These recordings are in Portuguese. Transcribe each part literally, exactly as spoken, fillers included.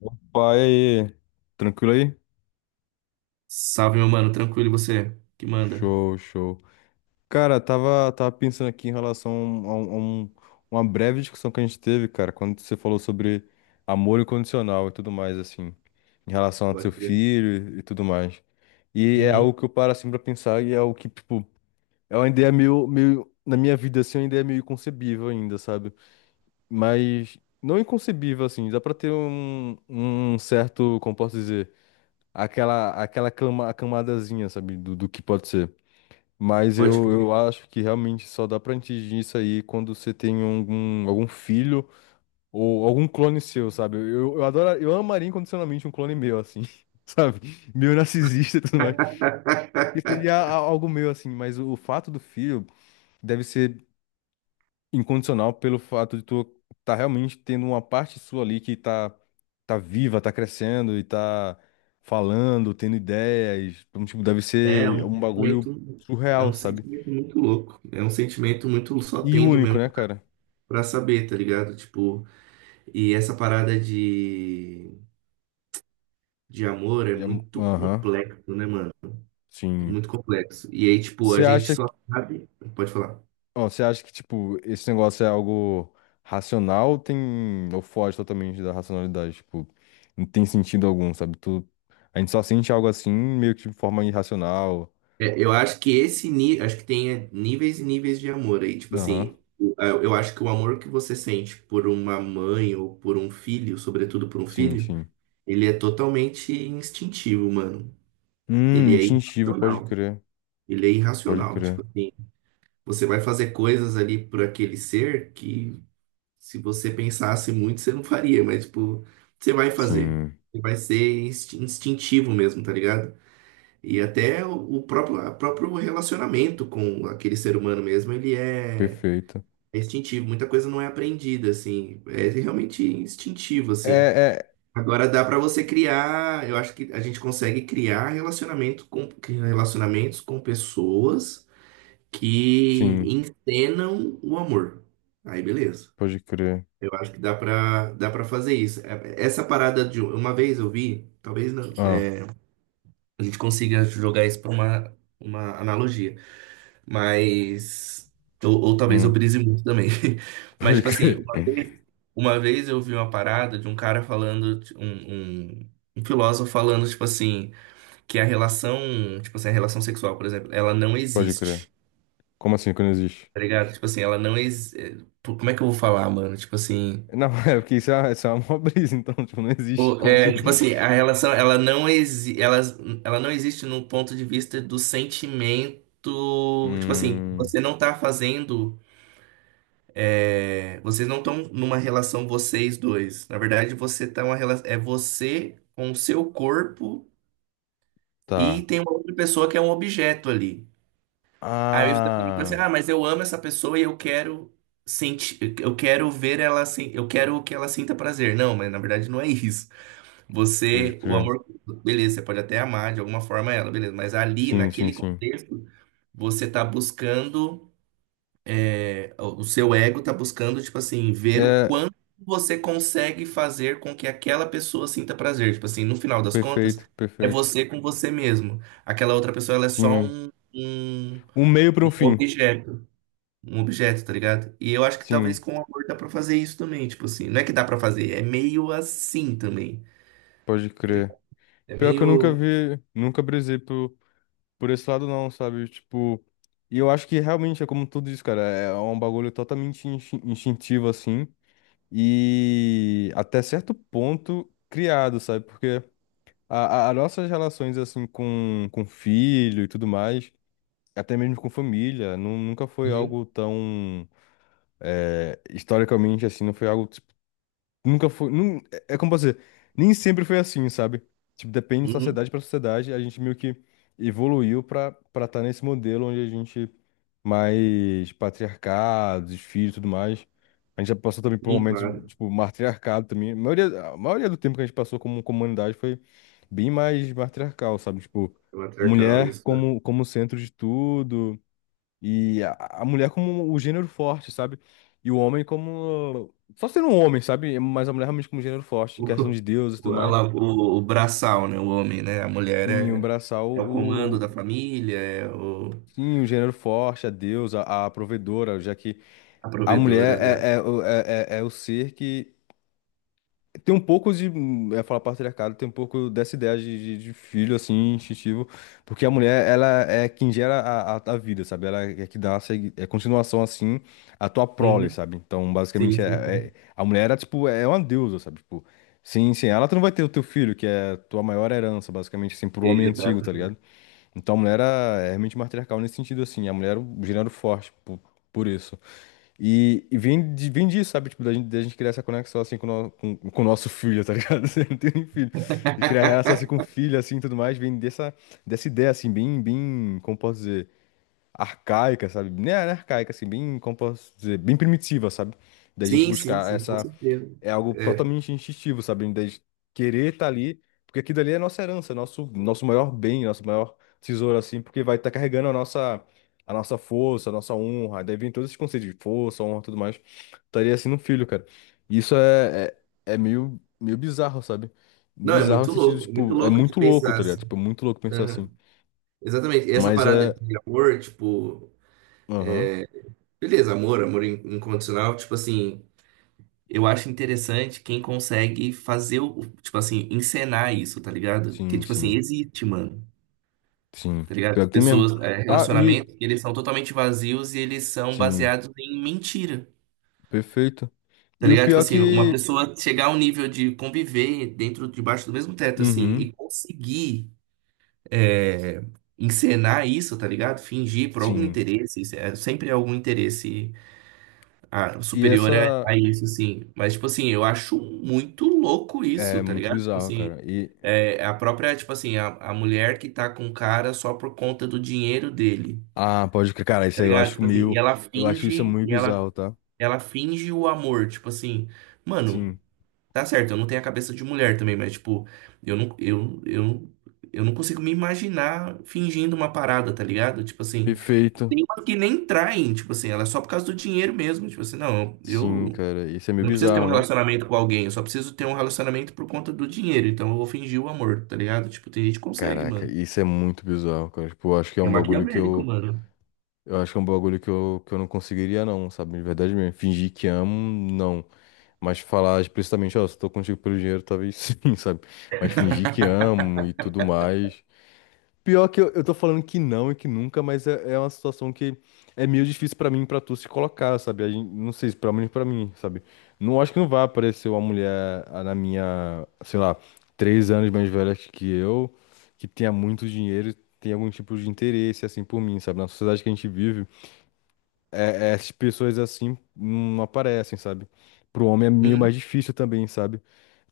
Opa, e aí? Tranquilo aí? Salve, meu mano, tranquilo, e você? Que manda? Show, show. Cara, tava, tava pensando aqui em relação a, um, a um- uma breve discussão que a gente teve, cara, quando você falou sobre amor incondicional e tudo mais, assim, em relação ao Pode seu crer. filho e, e tudo mais. E é algo Uhum, que eu paro, assim, pra pensar e é algo que, tipo, é uma ideia meio, meio, na minha vida, assim, é uma ideia meio inconcebível ainda, sabe? Mas não inconcebível, assim, dá pra ter um, um certo, como posso dizer? aquela aquela cama, a camadazinha, sabe, do, do que pode ser. Mas pode eu, crer. eu acho que realmente só dá pra atingir isso aí quando você tem algum, algum filho ou algum clone seu, sabe? Eu, eu adoro, eu amaria incondicionalmente um clone meu, assim, sabe? Meio narcisista e tudo mais. Que seria a- algo meu, assim, mas o fato do filho deve ser incondicional pelo fato de tu tá realmente tendo uma parte sua ali que tá, tá viva, tá crescendo e tá falando, tendo ideias. Então, tipo, deve É ser um um bagulho sentimento, é surreal, um sabe? sentimento muito louco. É um sentimento muito só E tendo único, mesmo né, cara? pra saber, tá ligado? Tipo, e essa parada de, de amor é Já é. muito Aham, complexo, né, mano? É sim. muito complexo. E aí, tipo, a Você gente acha só que, sabe. Pode falar. ó, você acha que, tipo, esse negócio é algo racional ou tem, ou foge totalmente da racionalidade? Tipo, não tem sentido algum, sabe? Tu, a gente só sente algo assim, meio que de forma irracional. É, eu acho que esse nível, acho que tem níveis e níveis de amor aí. Tipo Aham, assim, o- a- eu acho que o amor que você sente por uma mãe ou por um filho, sobretudo por um sim, filho, sim. ele é totalmente instintivo, mano. Ele Hum, é instintivo, pode irracional. crer. Ele é Pode irracional. Tipo crer. assim, você vai fazer coisas ali por aquele ser que, se você pensasse muito, você não faria, mas tipo, você vai fazer. Sim, Você vai ser insti- instintivo mesmo, tá ligado? E até o o próprio, a próprio relacionamento com aquele ser humano mesmo, ele é perfeito. é instintivo. Muita coisa não é aprendida, assim. É realmente instintivo, assim. É, é. Agora dá para você criar, eu acho que a gente consegue criar relacionamento com, relacionamentos com pessoas que Sim, encenam o amor. Aí, beleza. pode crer. Eu acho que dá para dá para fazer isso. É- Essa parada de uma vez eu vi, talvez não, Ah, é, a gente consiga jogar isso para uma, uma analogia. Mas. Ou, ou talvez eu hum, brise muito também. Mas, pode tipo assim, crer. uma vez, uma vez eu vi uma parada de um cara falando, t- um, um, um filósofo falando, tipo assim, que a relação, tipo assim, a relação sexual, por exemplo, ela não Pode crer. existe. Como assim que não existe? Tá ligado? Tipo assim, ela não existe. Como é que eu vou falar, mano? Tipo assim. Não, é porque isso é, isso é uma mó brisa, então, tipo, não existe. o- Como assim? É, tipo assim, a relação, ela não exi ela, ela não existe no ponto de vista do sentimento. Tipo assim, Hum, você não tá fazendo. É, vocês não estão numa relação, vocês dois. Na verdade, você tá uma relação. É você com o seu corpo, e tá. tem uma outra pessoa que é um objeto ali. Aí você fala pra você, Ah, ah, mas eu amo essa pessoa e eu quero sentir, eu quero ver ela assim, eu quero que ela sinta prazer. Não, mas na verdade não é isso. pode Você, o crer. amor, beleza, você pode até amar de alguma forma ela, beleza, mas ali, Sim, sim, naquele sim. contexto, você tá buscando. É, o seu ego tá buscando, tipo assim, ver o É, quanto você consegue fazer com que aquela pessoa sinta prazer. Tipo assim, no final das contas, perfeito, é perfeito. você com você mesmo. Aquela outra pessoa, ela é só Sim. um, um, Um meio para um um fim. objeto. Um objeto, tá ligado? E eu acho que talvez Sim, com o amor dá pra fazer isso também. Tipo assim, não é que dá pra fazer, é meio assim também, pode tá crer. ligado? É Pior que eu nunca meio. vi, nunca brisei por. Por esse lado, não, sabe? Tipo. E eu acho que realmente é como tudo isso, cara. É um bagulho totalmente instin- instintivo, assim. E até certo ponto criado, sabe? Porque a, a, as nossas relações, assim, com, com filho e tudo mais, até mesmo com família, nu- nunca foi Uhum. algo tão. eh, historicamente, assim, não foi algo. Nunca foi. nun- é é, como posso dizer, nem sempre foi assim, sabe? Tipo, depende de Uhum. sociedade pra sociedade, a gente meio que evoluiu pra para estar nesse modelo onde a gente mais patriarcado, os filhos e tudo mais. A gente já passou também por Sim, momentos, claro. tipo, matriarcado também. A maioria, a maioria do tempo que a gente passou como comunidade foi bem mais matriarcal, sabe? Tipo, É matriarcal, mulher isso. como, como centro de tudo. E a, a mulher como o gênero forte, sabe? E o homem como. Só sendo um homem, sabe? Mas a mulher realmente como gênero forte, em questão O, de Deus e tudo o, a mais. la- o, o braçal, né? O homem, né? A mulher Sim, é, abraçar o. é o comando da o- família, é o, Sim, o gênero forte, a Deus, a, a provedora, já que a a provedora, mulher exato. é, é, o- é, é é o ser que tem um pouco de, hum, é falar patriarcado, tem um pouco dessa ideia de, de, de filho, assim, instintivo, porque a mulher, ela é quem gera a, a, a vida, sabe? Ela é que dá a segui- é continuação, assim, à tua prole, Uhum. sabe? Então, Sim, basicamente, é, sim, é- sim. a mulher, era, tipo, é uma deusa, sabe? Tipo, sem, sem ela, tu não vai ter o teu filho, que é a tua maior herança, basicamente, assim, pro homem antigo, tá Exatamente. ligado? Então, a mulher era, é realmente matriarcal nesse sentido, assim, a mulher era o gênero forte, por, por isso. E, e vem, de- vem disso, sabe? Tipo, da gente, da gente criar essa conexão assim com, o no- com, com o nosso filho, tá ligado? Você não tem nem filho. E criar relação assim com o filho, assim, e tudo mais, vem dessa, dessa, ideia, assim, bem, bem, como posso dizer, arcaica, sabe? Nem arcaica, assim, bem, como posso dizer, bem primitiva, sabe? Da gente Sim, sim, buscar sim, com essa, certeza. é algo É. totalmente instintivo, sabe? Da gente querer estar ali, porque aquilo ali é nossa herança, nosso, nosso maior bem, nosso maior tesouro, assim, porque vai estar carregando a nossa, a nossa força, a nossa honra. Daí vem todos esses conceitos de força, honra e tudo mais. Estaria assim no filho, cara. E isso é, é, é meio, meio bizarro, sabe? Não, é Bizarro no muito sentido, louco, é muito tipo, é louco de muito louco, pensar tá ligado? assim. Tipo, é muito louco pensar assim. Uhum. Exatamente. E essa Mas parada é. de amor, tipo, Aham. beleza, amor, amor in- incondicional, tipo assim, eu acho interessante quem consegue fazer o, tipo assim, encenar isso, tá ligado? Porque, Sim, tipo assim, sim, existe, mano. sim. Tá ligado? Pior que tem mesmo. Pessoas, é, Ah, e. relacionamentos, que eles são totalmente vazios e eles são Sim, baseados em mentira. perfeito. Tá E o ligado? Tipo pior é assim, uma que. pessoa chegar a um nível de conviver dentro, debaixo do mesmo teto, assim, Uhum, e conseguir é, encenar isso, tá ligado? Fingir por algum sim. interesse, isso é sempre algum interesse ah, E superior a, essa a isso, assim. Mas, tipo assim, eu acho muito louco isso, é tá muito ligado? Tipo bizarro, cara. assim, E é, a própria, tipo assim, a, a mulher que tá com o cara só por conta do dinheiro dele. ah, pode crer, cara, isso Tá aí eu ligado? acho Tipo assim, e meio, ela eu acho isso é finge, muito e ela, bizarro, tá? ela finge o amor, tipo assim, mano, Sim. tá certo, eu não tenho a cabeça de mulher também, mas tipo, eu não, eu, eu, eu não consigo me imaginar fingindo uma parada, tá ligado? Tipo assim, Perfeito. tem umas que nem traem, tipo assim, ela é só por causa do dinheiro mesmo, tipo assim, não, Sim, eu cara, isso é meio não preciso ter bizarro, um né? relacionamento com alguém, eu só preciso ter um relacionamento por conta do dinheiro, então eu vou fingir o amor, tá ligado? Tipo, tem gente que consegue, Caraca, mano. isso é muito bizarro, cara. Tipo, eu acho que é É um bagulho que maquiavélico, eu, mano. eu acho que é um bagulho que eu, que eu não conseguiria não, sabe? De verdade mesmo. Fingir que amo, não. Mas falar explicitamente, ó, se tô contigo pelo dinheiro, talvez sim, sabe? Mas fingir que amo e tudo mais. Pior que eu, eu tô falando que não e que nunca, mas é, é uma situação que é meio difícil pra mim, e pra tu se colocar, sabe? A gente- não sei, pelo menos pra mim, sabe? Não acho que não vai aparecer uma mulher ah, na minha, sei lá, três anos mais velha que eu, que tenha muito dinheiro, e tenha algum tipo de interesse assim por mim, sabe? Na sociedade que a gente vive, é, é, essas pessoas assim não aparecem, sabe? Pro homem é meio Uhum. mais difícil também, sabe?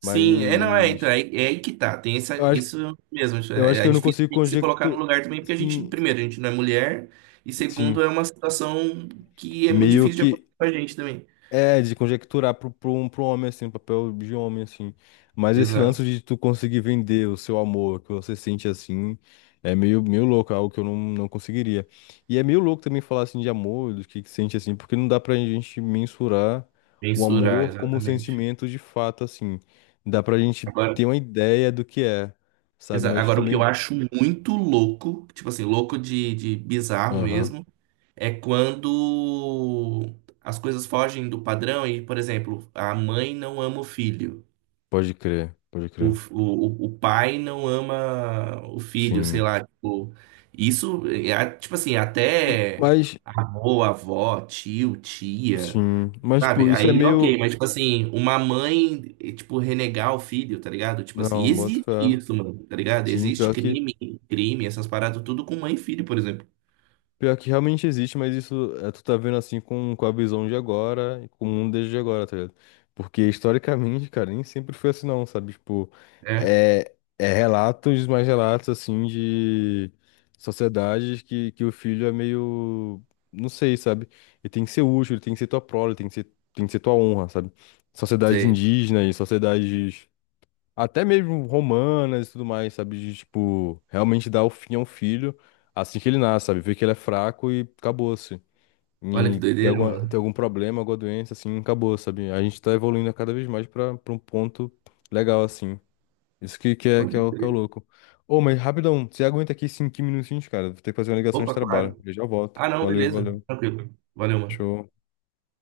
Sim, é, não, é, então, Mas é, é aí que tá, tem essa, eu acho, isso mesmo, isso eu é, acho que é eu não difícil consigo a gente se colocar no conjecturar, lugar também, porque a gente, sim, primeiro, a gente não é mulher, e segundo, é sim. uma situação que é muito meio difícil de que acontecer com a gente também. é de conjecturar pro, pro, um- pro homem, assim, um papel de homem, assim. Mas esse Exato, lance de tu conseguir vender o seu amor, que você sente assim, é meio, meio louco, é algo que eu não, não conseguiria. E é meio louco também falar assim de amor, do que que sente assim, porque não dá pra gente mensurar o mensurar amor como um exatamente. sentimento de fato, assim. Dá pra gente Agora, ter uma ideia do que é, sabe? exa- Mas agora, o que eu também. acho muito louco, tipo assim, louco de, de bizarro Aham, mesmo, é quando as coisas fogem do padrão e, por exemplo, a mãe não ama o filho. pode crer, pode o, crer. o, o pai não ama o filho, sei Sim. lá, tipo, isso, é, tipo assim, até Mas, avô, avó, tio, tia, sim. Mas, sabe? tipo, isso é Aí, ok, meio. mas, tipo assim, uma mãe, eh, tipo, renegar o filho, tá ligado? Tipo assim, Não, boto existe fé. isso, mano, tá ligado? Sim, Existe pior que, crime, crime, essas paradas, tudo com mãe e filho, por exemplo. pior que realmente existe, mas isso é, tu tá vendo assim com, com a visão de agora e com o mundo desde agora, tá ligado? Porque historicamente, cara, nem sempre foi assim não, sabe? Tipo, É, é, é relatos, mais relatos assim de sociedades que, que o filho é meio, não sei, sabe? Ele tem que ser útil, ele tem que ser tua prole, ele tem que ser, tem que ser tua honra, sabe? Sociedades sei. indígenas, sociedades até mesmo romanas e tudo mais, sabe? De, tipo, realmente dar o fim ao filho assim que ele nasce, sabe? Ver que ele é fraco e acabou-se. Olha que E tem doideira, alguma, mano. tem algum problema, alguma doença, assim, acabou, sabe? A gente tá evoluindo cada vez mais pra, pra um ponto legal, assim. Isso que, que, é, que, é, Pode o- que é o crer. louco. Ô, mas rapidão, você aguenta aqui cinco minutinhos, cara? Vou ter que fazer uma ligação de Opa, trabalho. claro. Eu já volto. Ah, não, Valeu, beleza. valeu. Tranquilo. Valeu, mano. Show.